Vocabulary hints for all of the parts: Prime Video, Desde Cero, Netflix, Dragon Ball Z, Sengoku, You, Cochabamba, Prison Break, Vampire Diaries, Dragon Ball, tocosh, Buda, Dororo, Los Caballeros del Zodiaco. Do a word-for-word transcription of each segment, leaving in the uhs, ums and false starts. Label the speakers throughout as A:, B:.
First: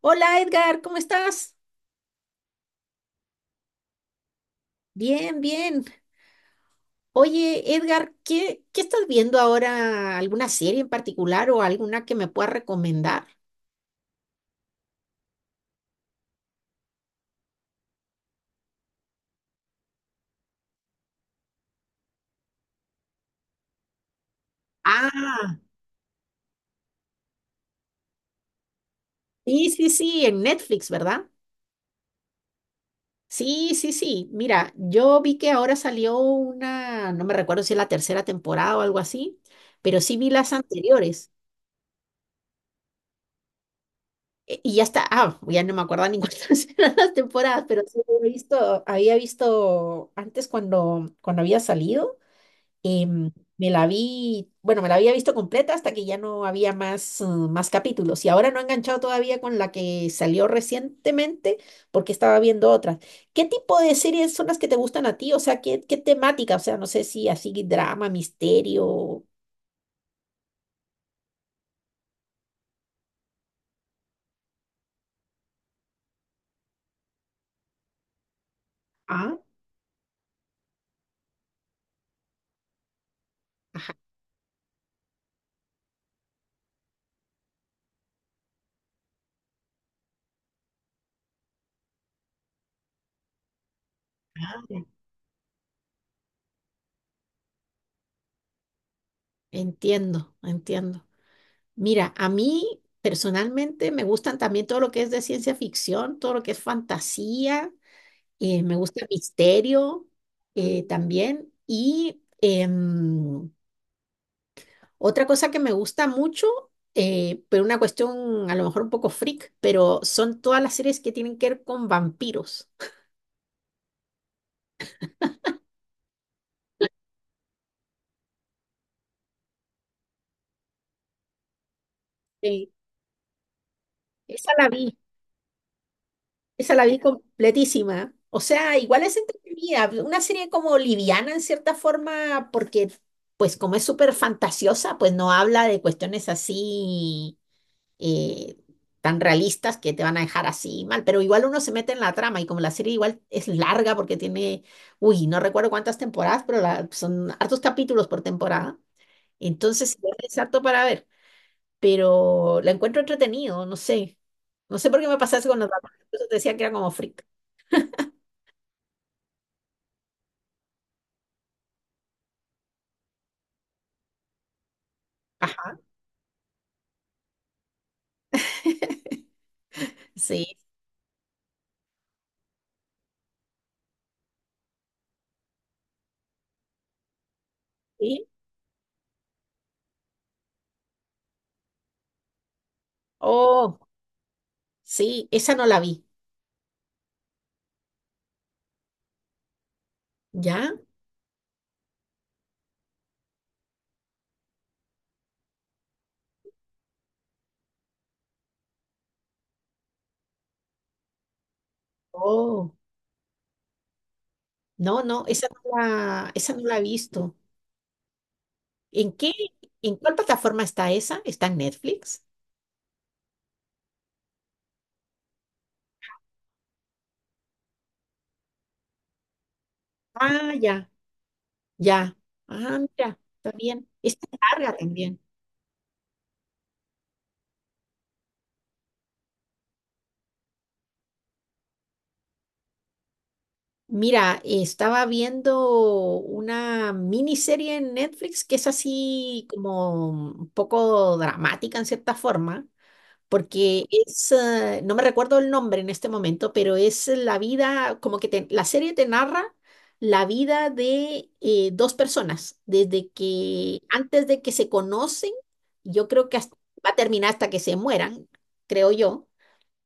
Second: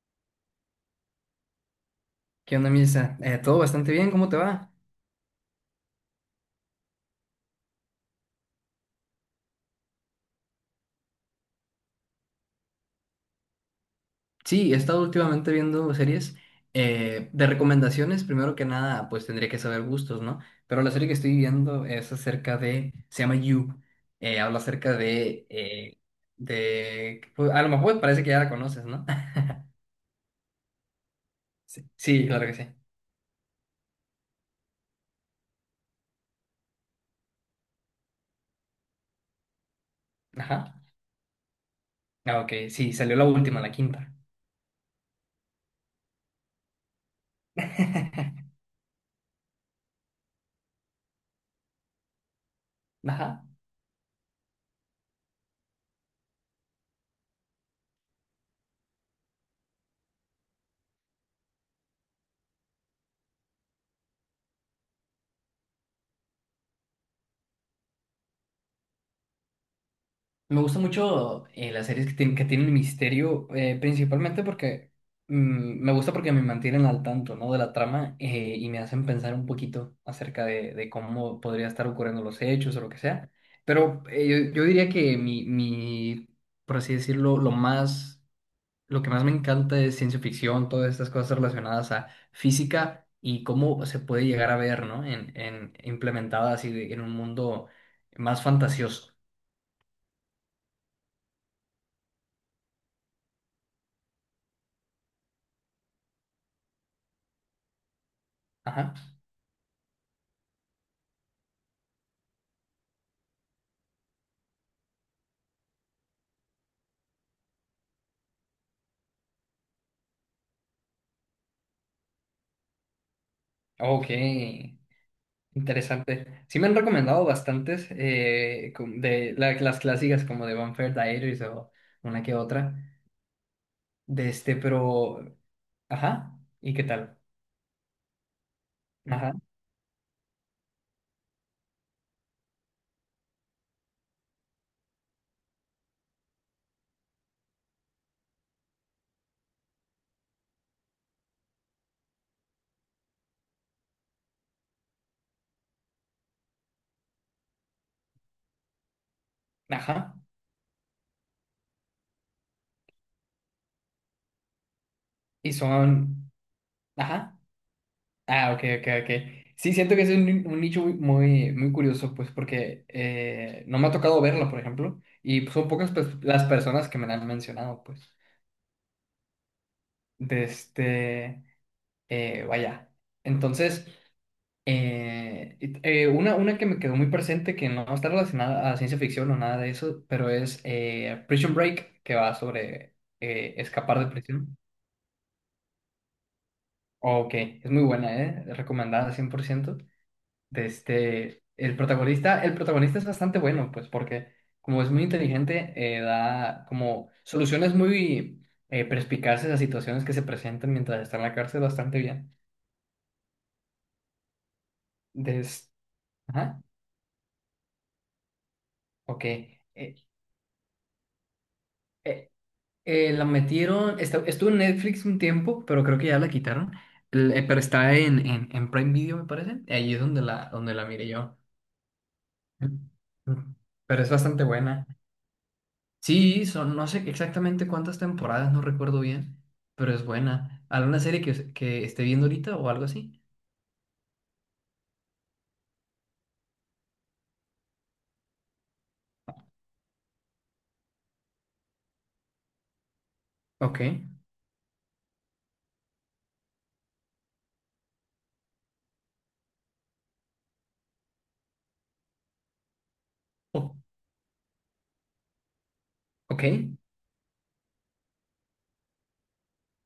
A: Hola Edgar, ¿cómo estás?
B: ¿Qué onda, Misa? Eh, todo bastante bien, ¿cómo te va?
A: Bien, bien. Oye Edgar, ¿qué, qué estás viendo ahora? ¿Alguna serie en particular o alguna que me puedas recomendar?
B: Sí, he estado últimamente viendo series eh, de recomendaciones. Primero que nada, pues tendría que saber gustos, ¿no? Pero la serie que estoy viendo es acerca de, se llama You. Eh, habla acerca de,
A: Ah,
B: eh, de, pues, a lo mejor parece que ya la conoces, ¿no?
A: sí, sí, sí, en Netflix, ¿verdad?
B: Sí, sí, claro que sí.
A: Sí, sí, sí. Mira, yo vi que ahora salió una, no me recuerdo si es la tercera temporada o algo así, pero sí vi las
B: Ajá.
A: anteriores.
B: Ah, ok, sí, salió la última, la quinta.
A: E- Y ya está, ah, ya no me acuerdo ni cuántas eran las temporadas, pero sí he visto, había visto antes cuando, cuando había salido. Em,
B: Ajá.
A: Me la vi, bueno, me la había visto completa hasta que ya no había más, eh, más capítulos y ahora no he enganchado todavía con la que salió recientemente porque estaba viendo otras. ¿Qué tipo de series son las que te gustan a ti? O sea, ¿qué, qué temática? O sea, no sé si así drama, misterio.
B: Me gusta mucho eh, las series que, tienen que tienen misterio, eh, principalmente porque mm, me gusta porque me mantienen al tanto, ¿no?, de la trama eh, y me hacen pensar
A: Ah,
B: un poquito acerca de, de cómo podría estar ocurriendo los hechos o lo que sea.
A: ajá.
B: Pero eh, yo, yo diría que mi, mi, por así decirlo, lo más, lo que más me encanta es ciencia ficción, todas estas cosas relacionadas a física y cómo se puede llegar a
A: Ah,
B: ver, ¿no? En, en, implementadas así de- en un mundo más fantasioso.
A: entiendo, entiendo. Mira, a mí personalmente me gustan también todo lo que es de ciencia ficción, todo lo que es fantasía. Eh, me
B: Ajá.
A: gusta el misterio eh, también. Y em, otra cosa que me gusta mucho, eh, pero una cuestión a lo mejor un poco freak, pero son todas las series que tienen que ver con vampiros.
B: Ok, interesante. Sí me han recomendado bastantes eh, com- de la- las clásicas como de Vampire Diaries o una que
A: Sí.
B: otra. De
A: Esa
B: este,
A: la vi,
B: pero... Ajá.
A: esa
B: ¿Y qué
A: la vi
B: tal?
A: completísima. O sea, igual es
B: Ajá.
A: entretenida, una serie como liviana en cierta forma, porque pues como es súper fantasiosa, pues no habla de cuestiones así eh, tan realistas que te van a dejar así mal, pero igual uno se mete en la trama y como la serie igual es larga porque tiene, uy, no recuerdo cuántas temporadas, pero la- son hartos capítulos por temporada, entonces igual
B: Ajá.
A: es harto para ver, pero la encuentro entretenido, no sé, no sé por qué me pasa eso
B: Y
A: con los dramas, entonces
B: son...
A: decía que era como freak.
B: Ajá. Ah, ok, ok, ok. Sí, siento que es un, un nicho muy, muy, muy curioso, pues porque eh, no me ha tocado verlo, por ejemplo. Y pues, son
A: Ajá,
B: pocas pues, las personas que me la han mencionado, pues. De
A: sí,
B: este... eh, vaya. Entonces... Eh, it- eh, una, una que me quedó muy presente, que no está
A: sí,
B: relacionada a ciencia ficción o nada de eso, pero es eh, Prison Break, que va sobre eh,
A: oh,
B: escapar de prisión.
A: sí, esa no la vi,
B: Ok, es muy buena, ¿eh? Recomendada cien por ciento. De
A: ¿ya?
B: este, el protagonista, el protagonista es bastante bueno, pues porque como es muy inteligente, eh, da como soluciones muy eh, perspicaces a situaciones que se presentan mientras está en la cárcel. Bastante bien.
A: Oh, no, no, esa
B: Des...
A: no la, esa
B: Ajá,
A: no la he visto. ¿En
B: ok.
A: qué, ¿en
B: Eh,
A: cuál plataforma está esa? ¿Está en Netflix?
B: eh, Eh, la metieron, esta- estuvo en Netflix un tiempo, pero creo que ya la quitaron. El- eh, pero está en, en, en Prime Video, me parece. Ahí es donde la,
A: Ah,
B: donde la
A: ya,
B: miré yo.
A: ya. Ah, mira, está
B: Mm.
A: bien.
B: Pero es
A: Está
B: bastante
A: larga
B: buena.
A: también.
B: Sí, son, no sé exactamente cuántas temporadas, no recuerdo bien, pero es buena. ¿Alguna serie que, que esté viendo ahorita o algo así?
A: Mira, estaba viendo una miniserie en Netflix que es así como un poco dramática en cierta forma,
B: Ok.
A: porque es, eh, no me recuerdo el nombre en este momento, pero es la vida, como que te- la serie te narra la vida de eh, dos personas, desde
B: O-
A: que, antes de que se conocen, yo creo que hasta-
B: ok.
A: va a terminar hasta que se mueran, creo yo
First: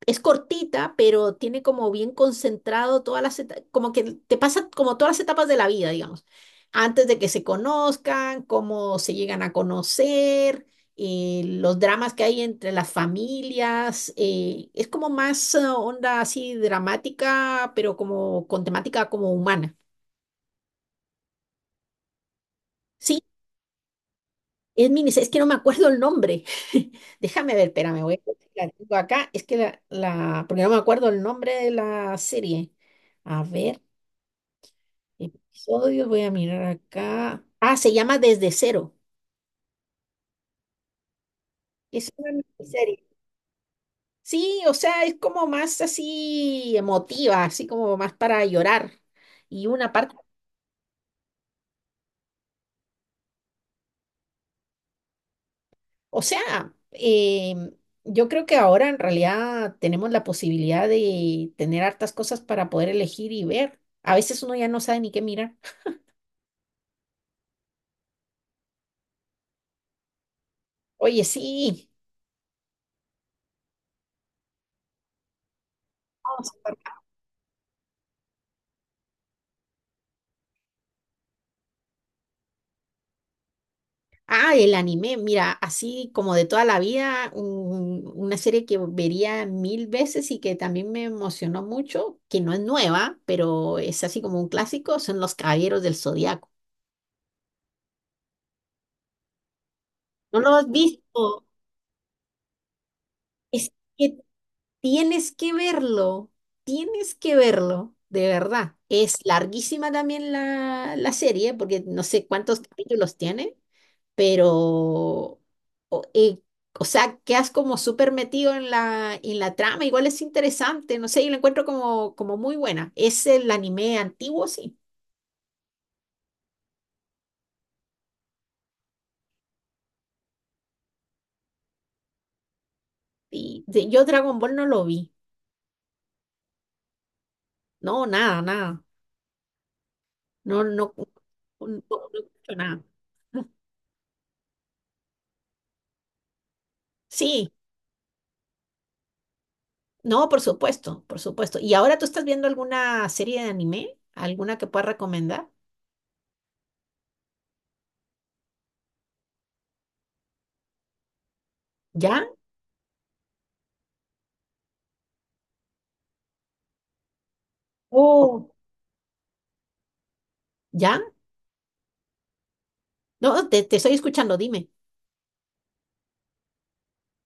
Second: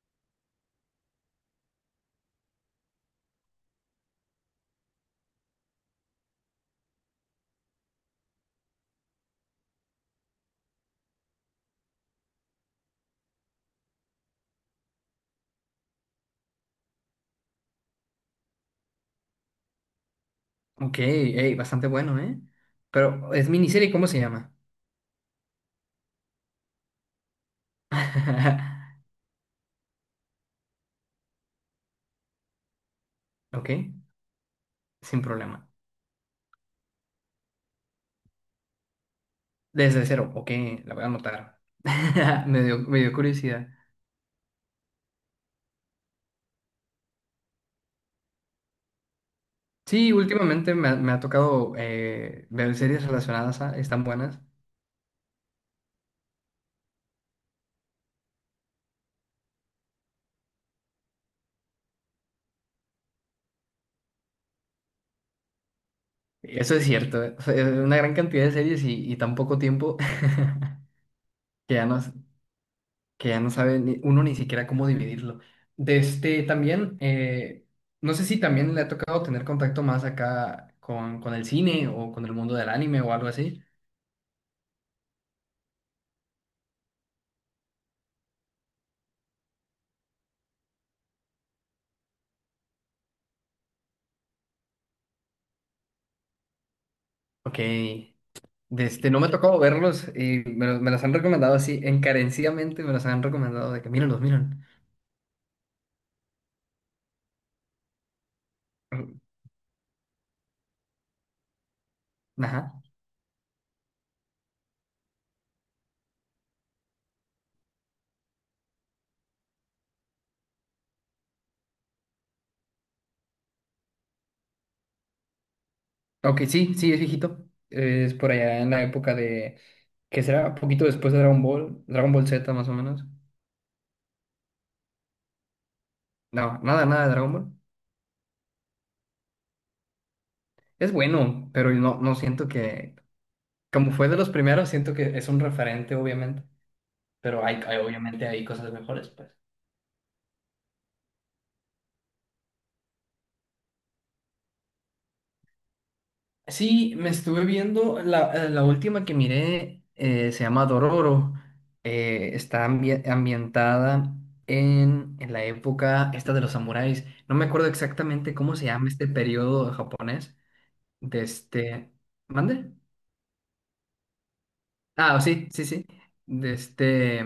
A: es cortita, pero tiene como bien concentrado todas las etapas, como que te pasa como todas las etapas de la vida, digamos, antes de que se conozcan, cómo se llegan a conocer, eh, los dramas que hay entre las familias, eh, es como más eh, onda así dramática, pero como con temática como humana.
B: Ok. Ey, bastante bueno, ¿eh?
A: Sí,
B: Pero es miniserie, ¿cómo se llama?
A: es mini, es que no me acuerdo el nombre. Déjame ver, espérame, voy a ver si la tengo acá, es que la, la, porque no me acuerdo el nombre de la serie. A
B: Ok,
A: ver.
B: sin problema.
A: Episodios, voy a mirar acá. Ah, se llama Desde Cero.
B: Desde Cero, ok, la voy a anotar.
A: Es una
B: Me dio, me
A: serie.
B: dio curiosidad.
A: Sí, o sea, es como más así emotiva, así como más para llorar. Y una
B: Sí,
A: parte,
B: últimamente me ha, me ha tocado eh, ver series relacionadas a, están buenas.
A: o sea, eh, yo creo que ahora en realidad tenemos la posibilidad de tener hartas cosas para poder elegir y ver. A veces uno ya no sabe ni qué mirar.
B: Eso es cierto, eh. O sea, es una gran cantidad de series y, y tan poco tiempo
A: Oye,
B: que ya
A: sí.
B: no, que ya no sabe ni- uno ni siquiera cómo dividirlo. De este
A: Vamos.
B: también, eh, no sé si también le ha tocado tener contacto más acá con, con el cine o con el mundo del anime o algo así.
A: Ah, el anime, mira, así como de toda la vida, un- una serie que vería mil veces y que también me emocionó mucho, que no es nueva, pero es así como un clásico, son Los Caballeros del Zodiaco.
B: Ok. De este, no me ha tocado verlos
A: ¿No
B: y
A: lo
B: me,
A: has
B: los- me los han
A: visto?
B: recomendado así, encarecidamente me los han
A: Es
B: recomendado de que
A: que
B: mírenlos, miren.
A: tienes que verlo, tienes que verlo, de verdad. Es larguísima también la, la serie, porque no sé cuántos
B: Ajá.
A: capítulos tiene. Pero, o, eh, o sea, quedas como súper metido en la, en la trama, igual es interesante, no sé, yo lo encuentro como, como muy buena. Es el anime antiguo, sí.
B: Ok, sí, sí, es viejito. Es por allá en la época de, que será poquito después de Dragon Ball, Dragon Ball Z más o menos.
A: Y de- yo Dragon Ball no lo vi,
B: No, nada, nada de Dragon Ball.
A: no, nada, nada, no,
B: Es
A: no, no,
B: bueno,
A: no,
B: pero no, no
A: no
B: siento
A: escucho nada.
B: que, como fue de los primeros, siento que es un referente, obviamente. Pero
A: Sí,
B: hay, hay- obviamente hay cosas mejores, pues.
A: no, por supuesto, por supuesto. ¿Y ahora tú estás viendo alguna serie de anime? ¿Alguna que puedas recomendar?
B: Sí, me estuve viendo la, eh, la última que miré, eh, se llama Dororo.
A: ¿Ya?
B: Eh, está ambi- ambientada en, en la época esta de los samuráis. No me acuerdo exactamente
A: Oh,
B: cómo se llama este periodo japonés.
A: ¿ya?
B: De este. ¿Mande?
A: No, te, te estoy escuchando, dime.
B: Ah, sí, sí, sí. De este.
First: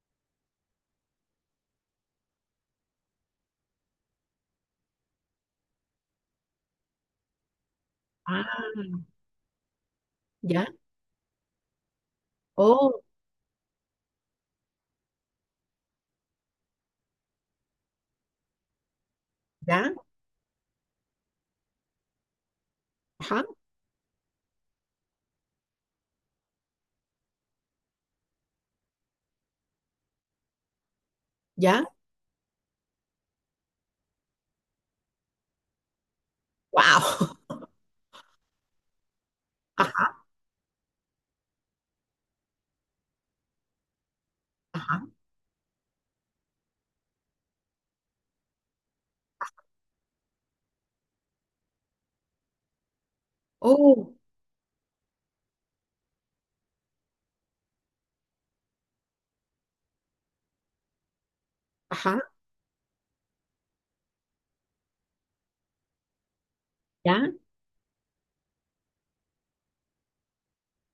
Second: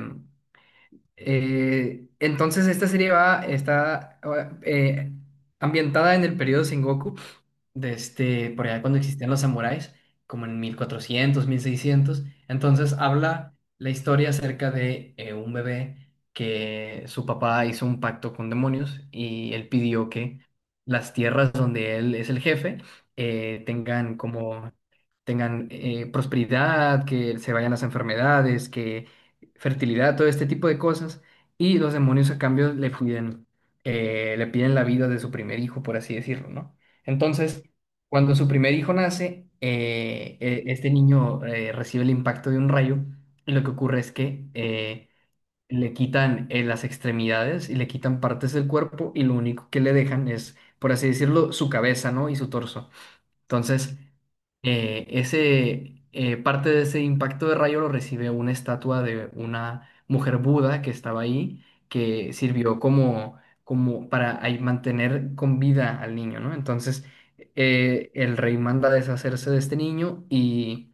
B: Eh, entonces esta serie va, está eh, ambientada en el periodo Sengoku, de
A: Ah,
B: este, por allá cuando existían los samuráis, como en
A: ¿ya?
B: mil cuatrocientos, mil seiscientos. Entonces
A: Oh,
B: habla la historia acerca de eh, un bebé que su papá hizo un pacto con demonios y él
A: ¿ya?
B: pidió que las tierras donde él es el jefe
A: Ajá,
B: eh, tengan como tengan eh, prosperidad, que se vayan las enfermedades, que fertilidad, todo este tipo de cosas, y
A: ya,
B: los demonios a cambio le piden, eh, le piden la vida de su primer hijo, por así decirlo, ¿no?
A: wow.
B: Entonces, cuando su primer hijo nace,
A: Ajá,
B: eh, eh, este niño eh, recibe el impacto de un rayo y lo que ocurre es que
A: ajá.
B: eh, le quitan eh, las extremidades y le quitan partes del cuerpo, y lo único que le dejan es, por así decirlo, su cabeza, ¿no? Y su torso. Entonces,
A: Oh,
B: eh, ese, eh, parte de ese impacto de rayo lo recibe una estatua de una mujer Buda que estaba ahí,
A: ajá,
B: que sirvió como, como para ahí mantener con vida al niño, ¿no? Entonces,
A: ya,
B: eh, el rey manda a deshacerse de este niño y,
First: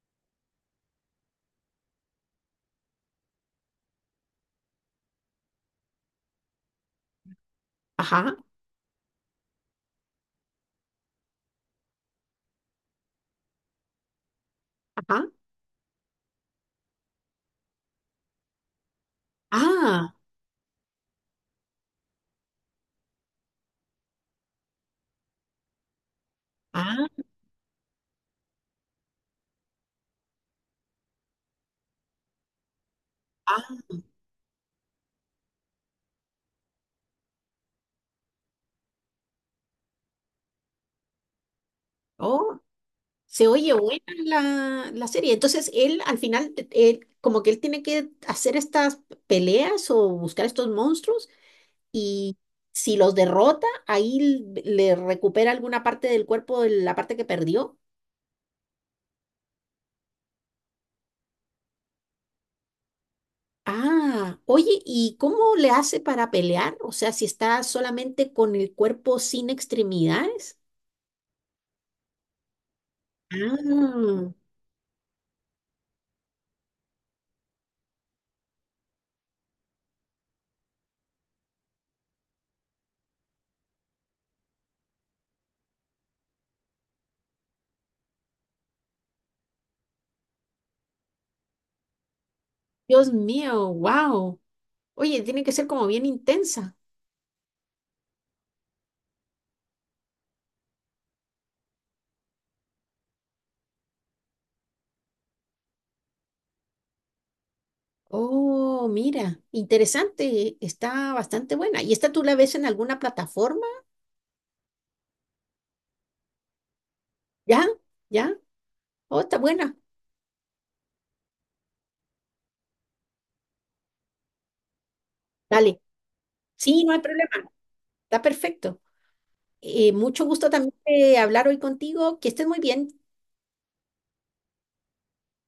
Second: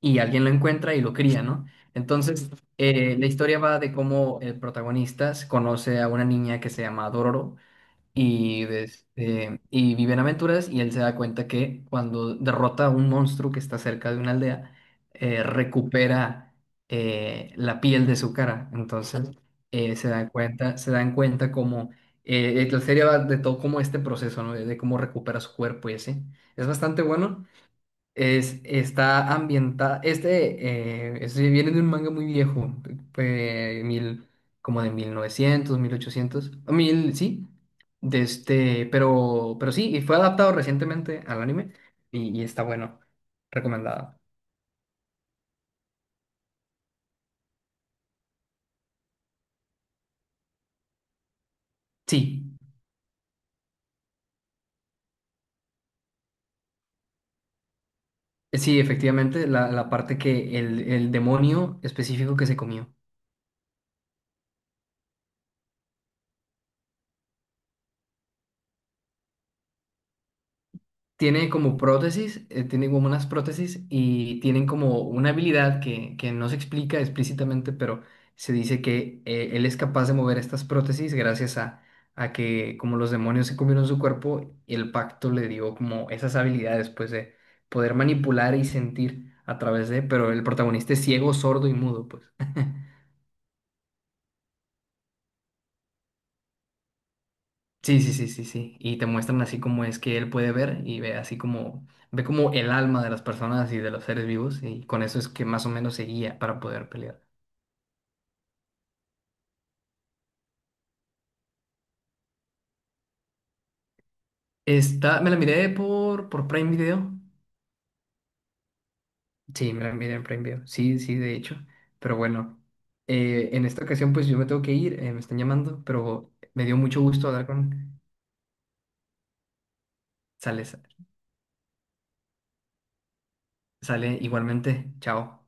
B: y alguien lo encuentra y lo cría, ¿no? Entonces, eh, la historia va de cómo el protagonista conoce a una niña que se llama Dororo
A: ajá,
B: y, des- eh, y viven aventuras, y él se da cuenta que cuando derrota a un monstruo que está cerca de una aldea,
A: ajá.
B: eh, recupera eh, la piel de su cara. Entonces eh, se
A: Ah,
B: dan cuenta, se dan cuenta como eh, la serie va de todo como este proceso, ¿no? De, de cómo recupera su cuerpo y así. Es bastante
A: ah,
B: bueno. Es, está ambientada. Este, eh, este viene de un manga muy viejo, eh,
A: ah.
B: mil, como de mil novecientos, mil ochocientos, o mil, sí. De este, pero, pero sí, y fue adaptado recientemente al anime, y, y
A: Oh,
B: está bueno.
A: se oye buena
B: Recomendado.
A: la, la serie. Entonces, él al final, te- él, como que él tiene que hacer estas peleas o buscar estos monstruos
B: Sí,
A: y si los derrota, ahí l- le recupera alguna parte del cuerpo, de la parte que perdió.
B: sí, efectivamente, la, la parte que el, el demonio específico que se comió.
A: Ah, oye, ¿y cómo le hace para pelear? O sea, si está solamente con el cuerpo sin extremidades.
B: Tiene como prótesis, eh, tiene como unas prótesis,
A: Ah,
B: y tienen como una habilidad que, que no se explica explícitamente, pero se dice que eh, él es capaz de mover estas prótesis gracias a, a que como los demonios se comieron su cuerpo, el pacto le dio como esas habilidades pues de poder manipular y sentir a través de, pero el protagonista es ciego, sordo y mudo, pues.
A: Dios mío, wow. Oye, tiene que ser como bien intensa.
B: Sí, sí, sí, sí, sí. Y te muestran así como es que él puede ver, y ve así como, ve como el alma de las personas y de los seres vivos, y con eso es que más o menos se guía para poder pelear.
A: Oh, mira, interesante, está bastante buena. ¿Y esta tú la ves en alguna plataforma?
B: Está, me la miré por, por Prime Video.
A: ¿Ya? ¿Ya? Oh, está
B: Sí,
A: buena.
B: me la miré en Prime Video. Sí, sí, de hecho. Pero bueno, eh, en esta ocasión pues yo me tengo que ir, eh, me están
A: Dale.
B: llamando, pero me dio
A: Sí, no hay
B: mucho gusto
A: problema,
B: hablar con...
A: está perfecto. Eh, mucho gusto
B: Sale,
A: también de hablar hoy contigo. Que estés muy bien.
B: sale igualmente. Chao.